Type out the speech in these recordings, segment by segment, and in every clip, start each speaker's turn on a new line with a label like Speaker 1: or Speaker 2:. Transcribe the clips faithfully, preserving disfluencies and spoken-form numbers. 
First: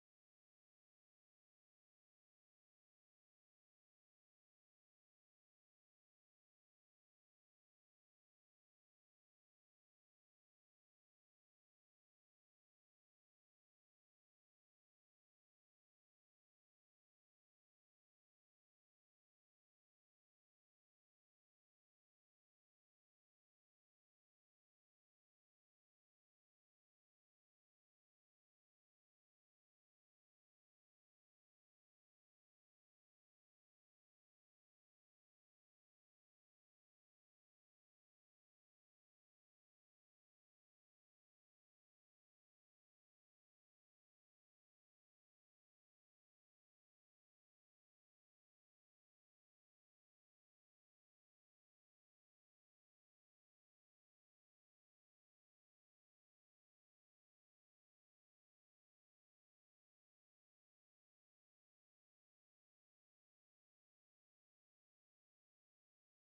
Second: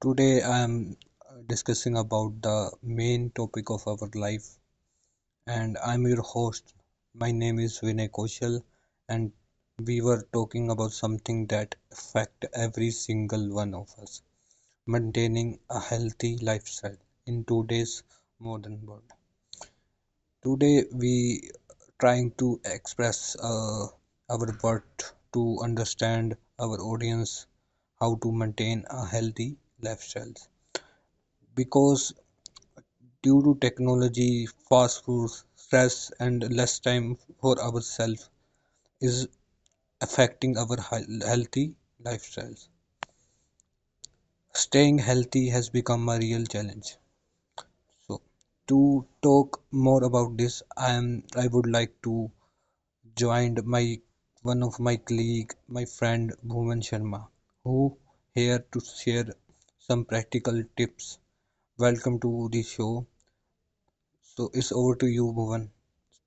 Speaker 1: Today, I am discussing about the main topic of our life, and I'm your host. My name is Vinay Koshal, and we were talking about something that affect every single one of us: maintaining a healthy lifestyle in today's modern world. Today we trying to express uh, our worth to understand our audience how to maintain a healthy lifestyle because due to technology fast food stress and less time for ourselves is affecting our hea- healthy lifestyles. Staying healthy has become a real challenge. So to talk more about this i am I would like to joined my one of my colleague, my friend Bhuvan Sharma, who here to share some practical tips. Welcome to the show. So it's over to you, Bhuvan.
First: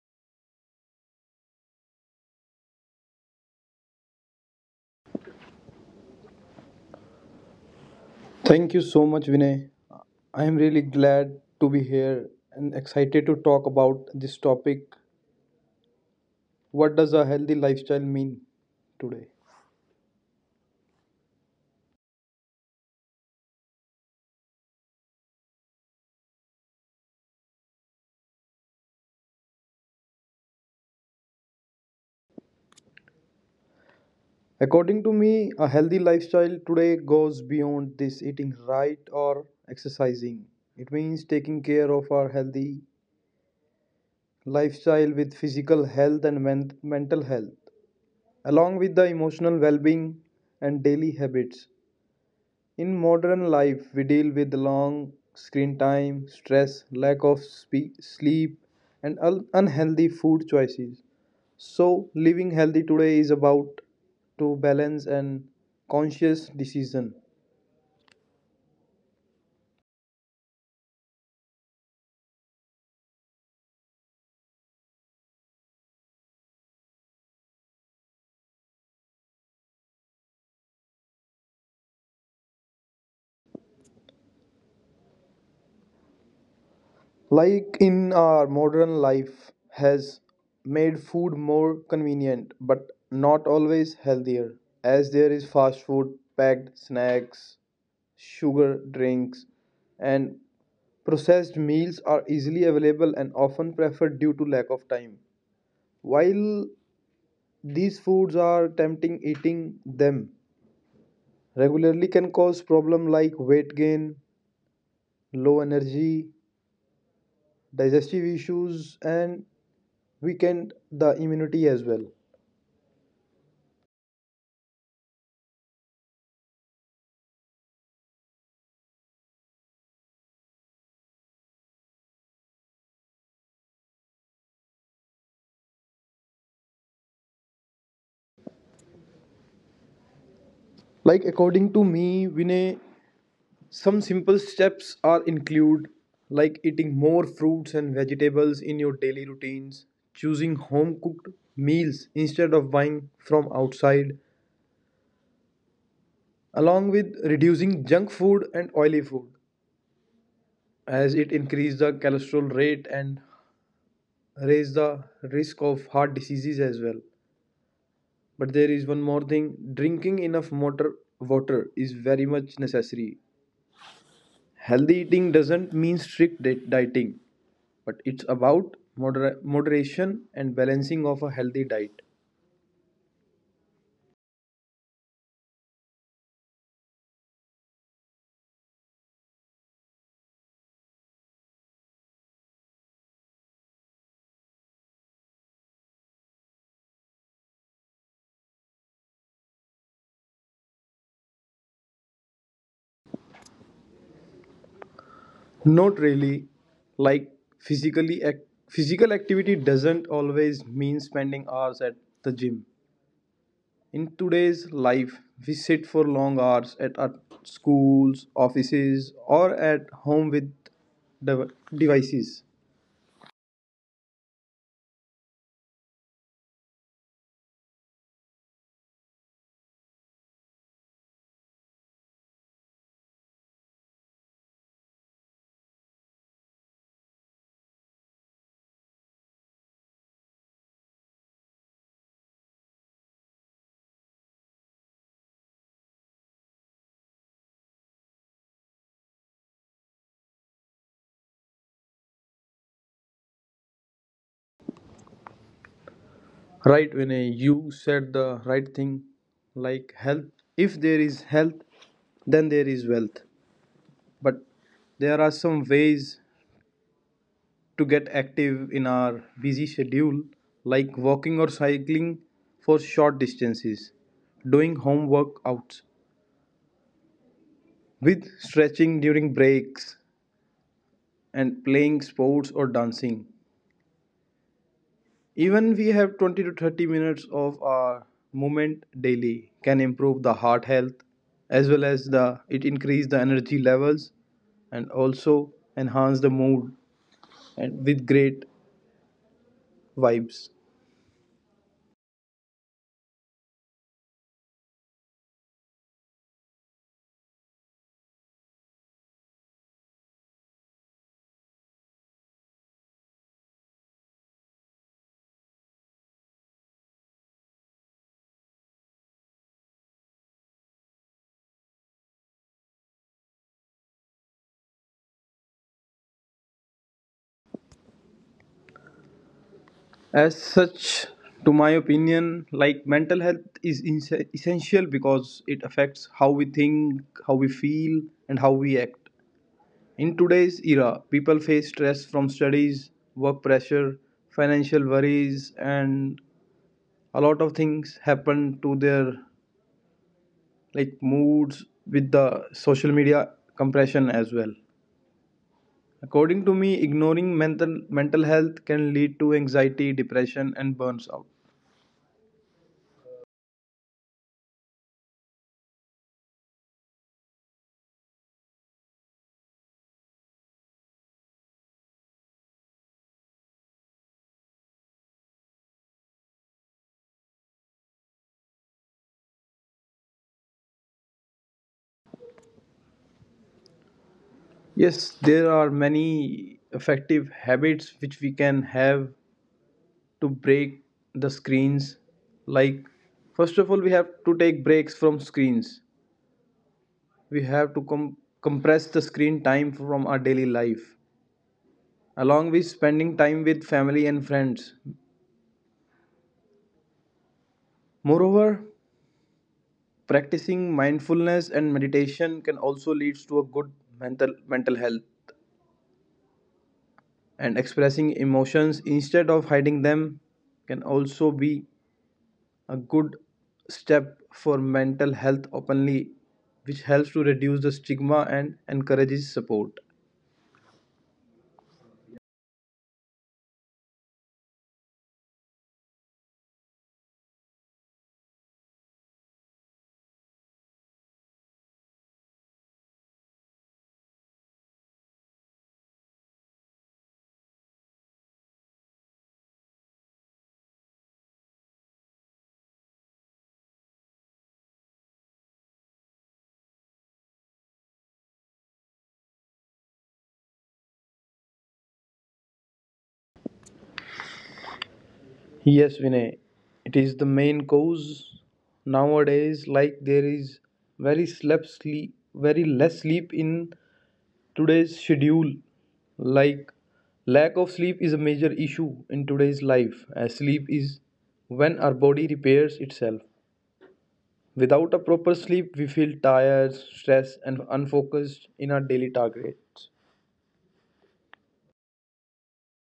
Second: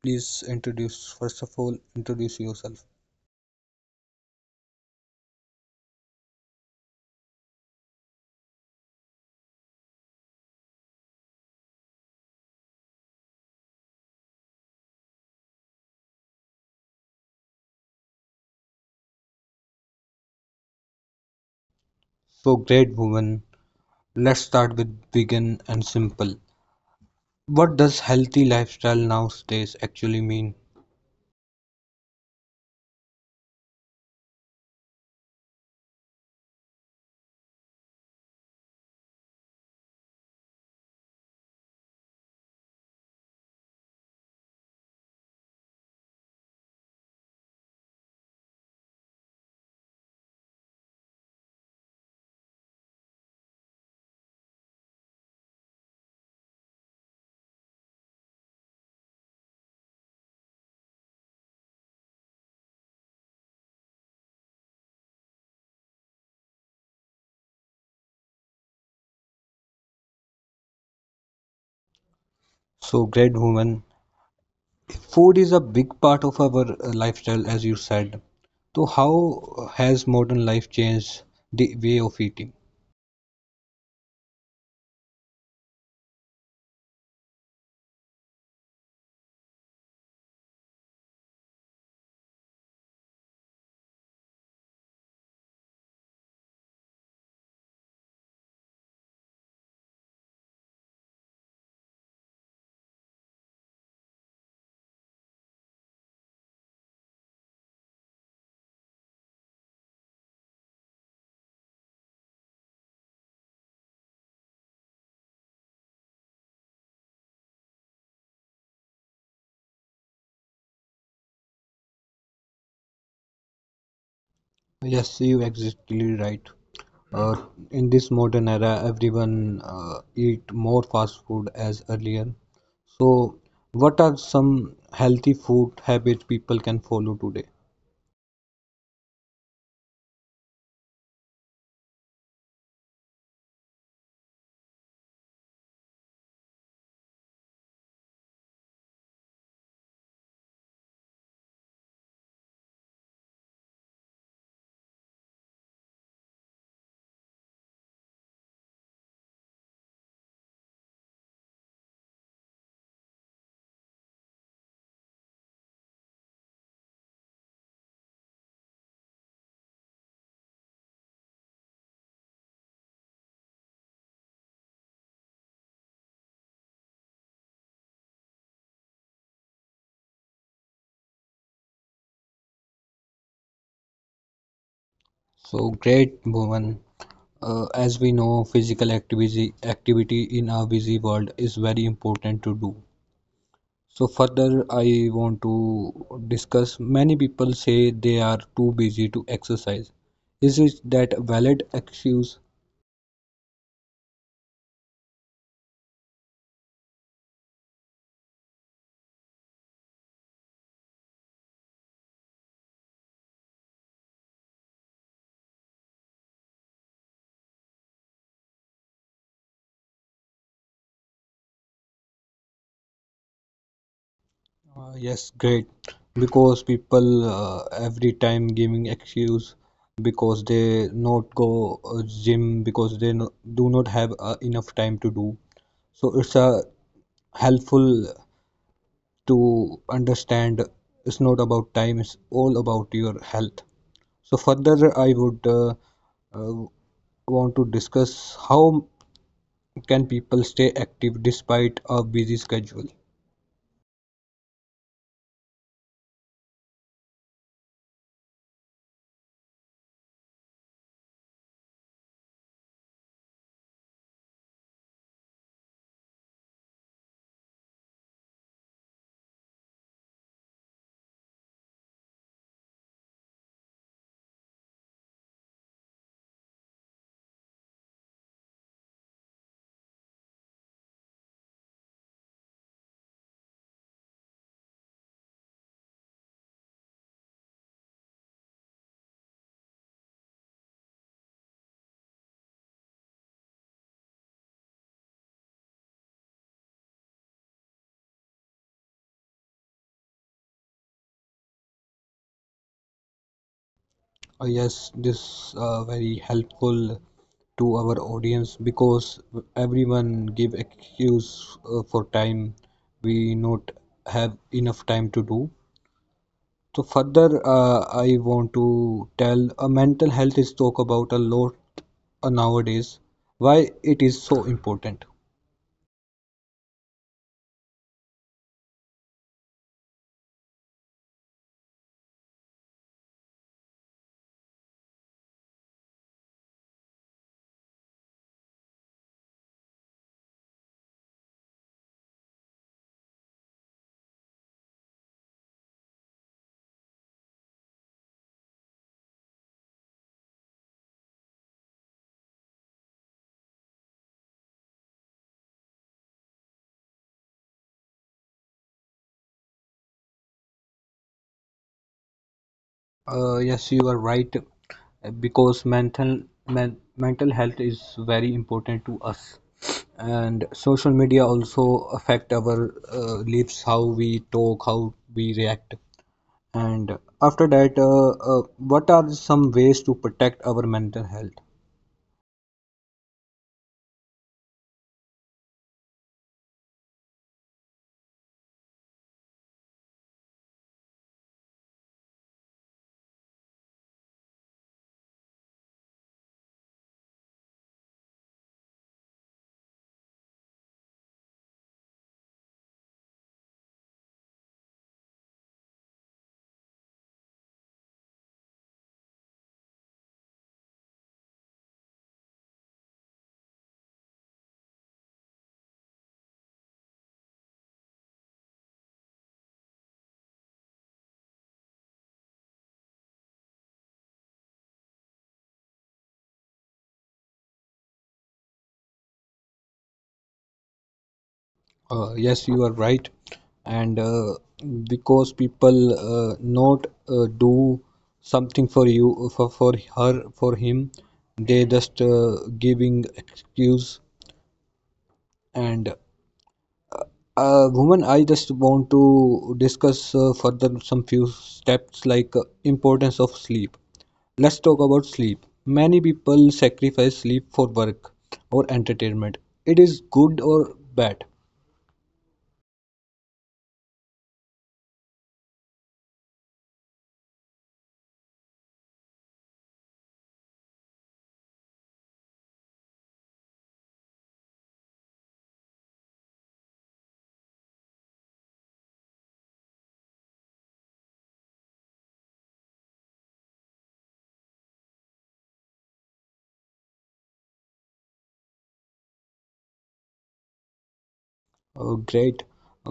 Speaker 1: Please introduce, first of all, introduce yourself.
Speaker 2: Thank you so much, Vinay. I am really glad to be here and excited to talk about this topic. What does a healthy lifestyle mean today?
Speaker 1: So great, Bhuvan. Let's start with begin and simple. What does healthy lifestyle nowadays actually mean?
Speaker 2: According to me, a healthy lifestyle today goes beyond this eating right or exercising. It means taking care of our healthy lifestyle with physical health and men- mental health, along with the emotional well being and daily habits. In modern life, we deal with long screen time, stress, lack of spe- sleep, and un- unhealthy food choices. So, living healthy today is about to balance and conscious decision.
Speaker 1: So great, Bhuvan. Food is a big part of our uh, lifestyle, as you said. So, how has modern life changed the way of eating?
Speaker 2: Like in our modern life has made food more convenient but not always healthier, as there is fast food, packed snacks, sugar drinks, and processed meals are easily available and often preferred due to lack of time. While these foods are tempting, eating them regularly can cause problem like weight gain, low energy, digestive issues, and weaken the immunity as well.
Speaker 1: Yes, you exactly right. Uh, in this modern era, everyone uh, eat more fast food as earlier. So, what are some healthy food habits people can follow today?
Speaker 2: Like according to me, Vinay, some simple steps are include, like eating more fruits and vegetables in your daily routines, choosing home cooked meals instead of buying from outside, along with reducing junk food and oily food, as it increase the cholesterol rate and raise the risk of heart diseases as well. But there is one more thing, drinking enough water. Water is very much necessary. Healthy eating doesn't mean strict di- dieting, but it's about moder- moderation and balancing of a healthy diet.
Speaker 1: So great, Bhuvan. Uh, as we know, physical activity activity in our busy world is very important to do. So further I want to discuss, many people say they are too busy to exercise, is it that a valid excuse?
Speaker 2: Not really, like physically ac- physical activity doesn't always mean spending hours at the gym. In today's life, we sit for long hours at our schools, offices, or at home with dev- devices.
Speaker 1: Uh, yes, great, because people uh, every time giving excuse because they not go uh, gym because they no, do not have uh, enough time to do. So it's uh, helpful to understand, it's not about time, it's all about your health. So further, I would uh, uh, want to discuss how can people stay active despite a busy schedule.
Speaker 2: Right, Vinay, you said the right thing, like health. If there is health, then there is wealth. But there are some ways to get active in our busy schedule, like walking or cycling for short distances, doing home workouts, with stretching during breaks, and playing sports or dancing. Even we have twenty to thirty minutes of our movement daily can improve the heart health, as well as the it increase the energy levels and also enhance the mood and with great vibes.
Speaker 1: Uh, yes, this uh, very helpful to our audience because everyone give excuse uh, for time, we not have enough time to do. So further, uh, I want to tell, uh, mental health is talk about a lot uh, nowadays. Why it is so important?
Speaker 2: As such, to my opinion, like mental health is ins- essential because it affects how we think, how we feel, and how we act. In today's era, people face stress from studies, work pressure, financial worries, and a lot of things happen to their like moods with the social media compression as well. According to me, ignoring mental mental health can lead to anxiety, depression, and burns out.
Speaker 1: Uh, yes, you are right, because mental men, mental health is very important to us, and social media also affect our uh, lives, how we talk, how we react, and after that, uh, uh, what are some ways to protect our mental health?
Speaker 2: Yes, there are many effective habits which we can have to break the screens. Like first of all, we have to take breaks from screens. We have to com- compress the screen time from our daily life, along with spending time with family and friends. Moreover, practicing mindfulness and meditation can also lead to a good mental mental health, and expressing emotions instead of hiding them can also be a good step for mental health openly, which helps to reduce the stigma and encourages support.
Speaker 1: Uh, yes, you are right. And uh, because people uh, not uh, do something for you, for, for her, for him, they just uh, giving excuse. And uh, woman, I just want to discuss uh, further some few steps like uh, importance of sleep. Let's talk about sleep. Many people sacrifice sleep for work or entertainment. It is good or bad?
Speaker 2: Yes, Vinay, it is the main cause nowadays. Like there is very slept sleep, very less sleep in today's schedule. Like lack of sleep is a major issue in today's life, as sleep is when our body repairs itself. Without a proper sleep, we feel tired, stressed, and unfocused in our daily targets.
Speaker 1: Uh, great,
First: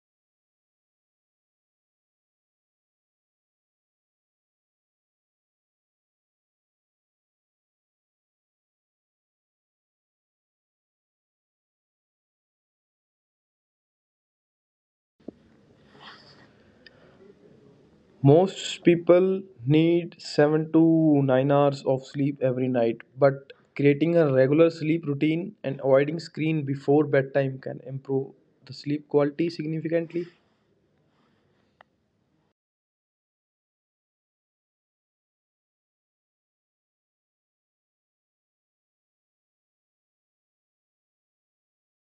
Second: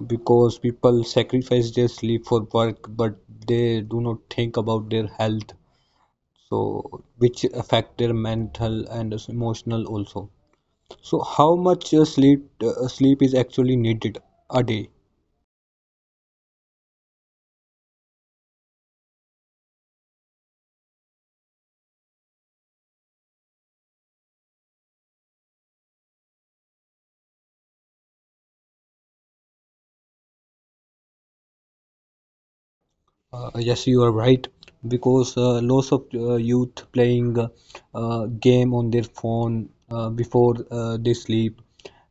Speaker 1: because people sacrifice their sleep for work but they do not think about their health, so which affect their mental and emotional also. So how much uh, sleep uh, sleep is actually needed a day?
Speaker 2: Most people need seven to nine hours of sleep every night, but creating a regular sleep routine and avoiding screen before bedtime can improve the sleep quality significantly.
Speaker 1: Uh, yes, you are right, because uh, lots of uh, youth playing uh, uh, game on their phone uh, before uh, they sleep,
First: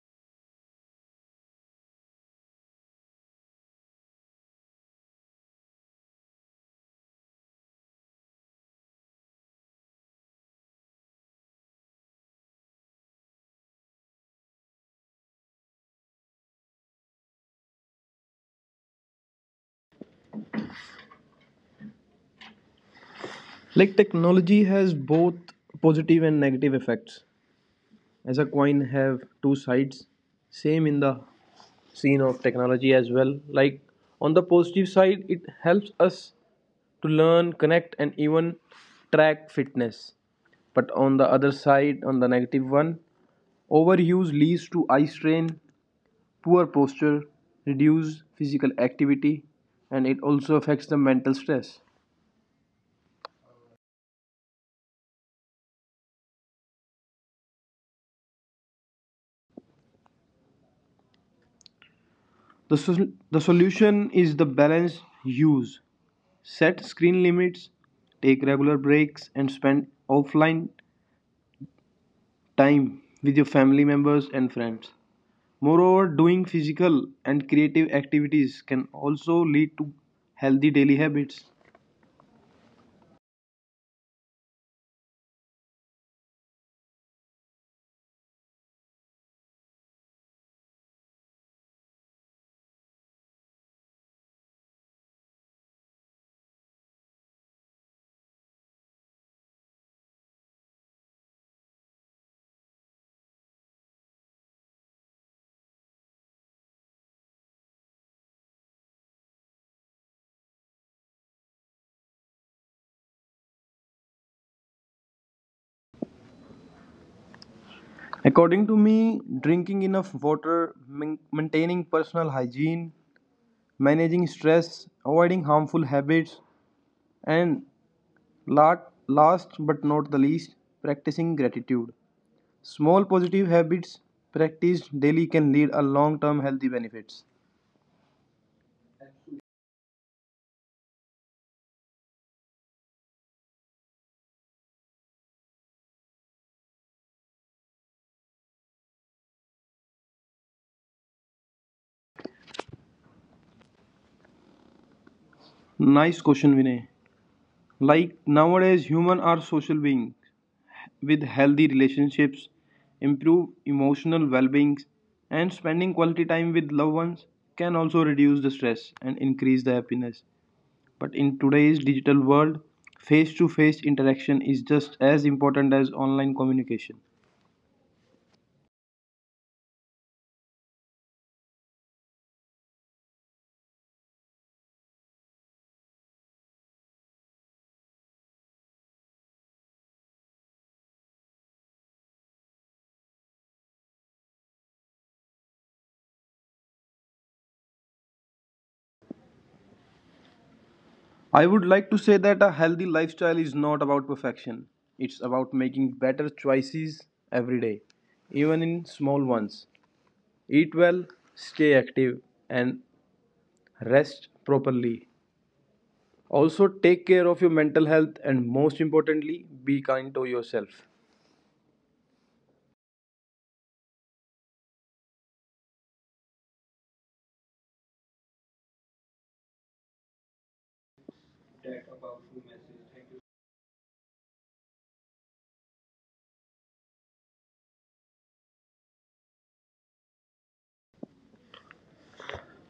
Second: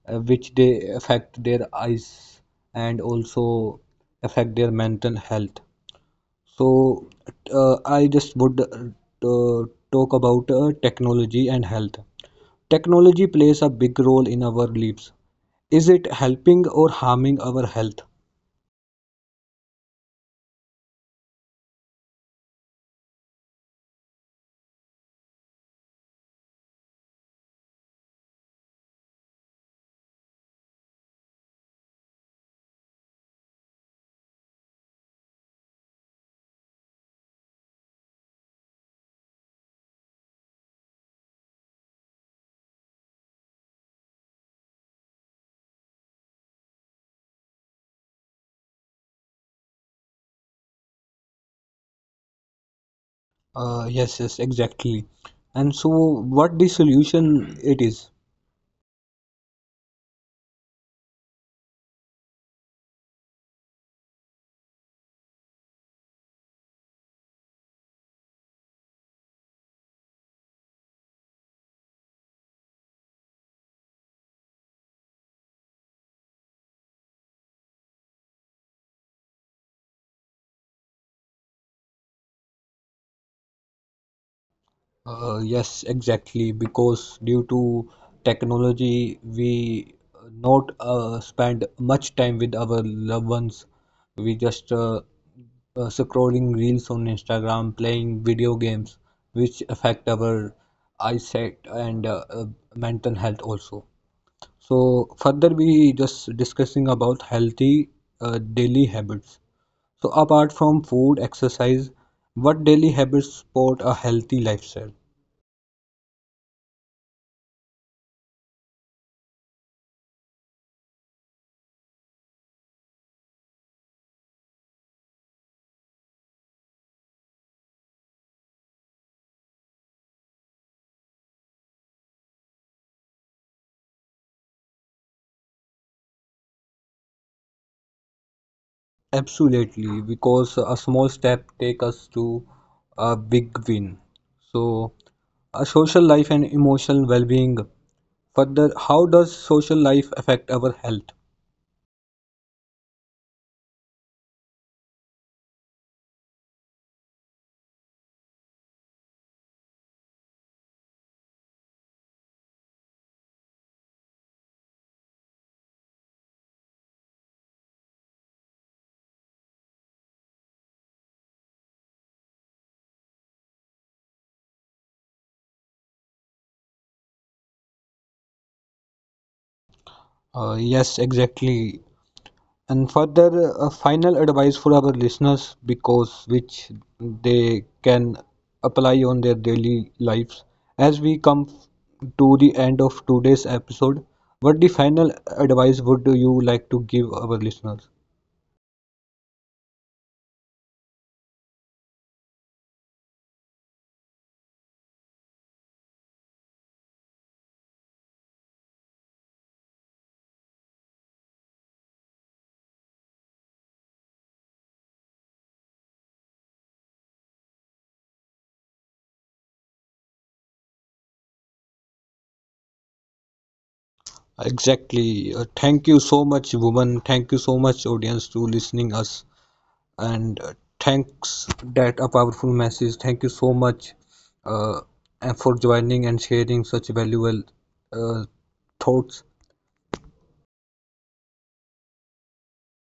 Speaker 1: uh, which they affect their eyes and also affect their mental health. So uh, I just would uh, talk about uh, technology and health. Technology plays a big role in our lives. Is it helping or harming our health?
Speaker 2: Like technology has both positive and negative effects. As a coin have two sides. Same in the scene of technology as well. Like on the positive side, it helps us to learn, connect, and even track fitness. But on the other side, on the negative one, overuse leads to eye strain, poor posture, reduced physical activity, and it also affects the mental stress.
Speaker 1: Uh, yes, yes, exactly. And so, what the solution it is?
Speaker 2: The, sol- the solution is the balanced use. Set screen limits, take regular breaks, and spend offline time with your family members and friends. Moreover, doing physical and creative activities can also lead to healthy daily habits.
Speaker 1: Uh, yes, exactly. Because due to technology, we uh, not uh, spend much time with our loved ones. We just uh, uh, scrolling reels on Instagram, playing video games, which affect our eyesight and uh, uh, mental health also. So further, we just discussing about healthy uh, daily habits. So apart from food, exercise, what daily habits support a healthy lifestyle?
Speaker 2: According to me, drinking enough water, maintaining personal hygiene, managing stress, avoiding harmful habits, and last but not the least, practicing gratitude. Small positive habits practiced daily can lead a long-term healthy benefits.
Speaker 1: Absolutely, because a small step take us to a big win. So, a social life and emotional well-being. Further, how does social life affect our health?
Speaker 2: Nice question, Vinay. Like nowadays, humans are social beings with healthy relationships, improved emotional well-being, and spending quality time with loved ones can also reduce the stress and increase the happiness. But in today's digital world, face-to-face interaction is just as important as online communication.
Speaker 1: Uh, yes, exactly. And further, a final advice for our listeners because which they can apply on their daily lives. As we come f- to the end of today's episode, what the final advice would you like to give our listeners?
Speaker 2: I would like to say that a healthy lifestyle is not about perfection. It's about making better choices every day, even in small ones. Eat well, stay active, and rest properly. Also, take care of your mental health and most importantly, be kind to yourself.
Speaker 1: Exactly. Uh, thank you so much, woman. Thank you so much, audience, to listening us. And uh, thanks that a powerful message. Thank you so much, uh, and for joining and sharing such valuable uh, thoughts.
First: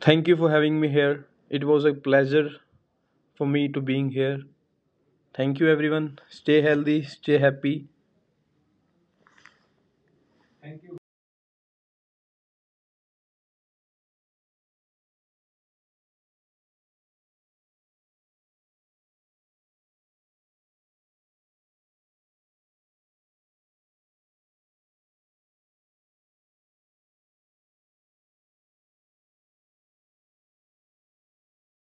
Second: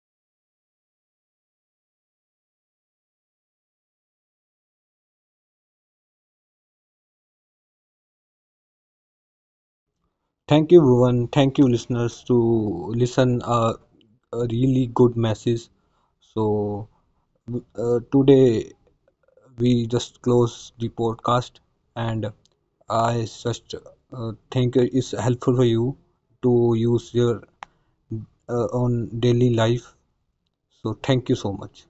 Speaker 2: Thank you for having me here. It was a pleasure for me to being here. Thank you everyone. Stay healthy, stay happy,
Speaker 1: Thank you, woman. Thank you, listeners, to listen uh, a really good message. So uh, today we just close the podcast and I just uh, think it's helpful for you to use your uh, own daily life. So thank you so much.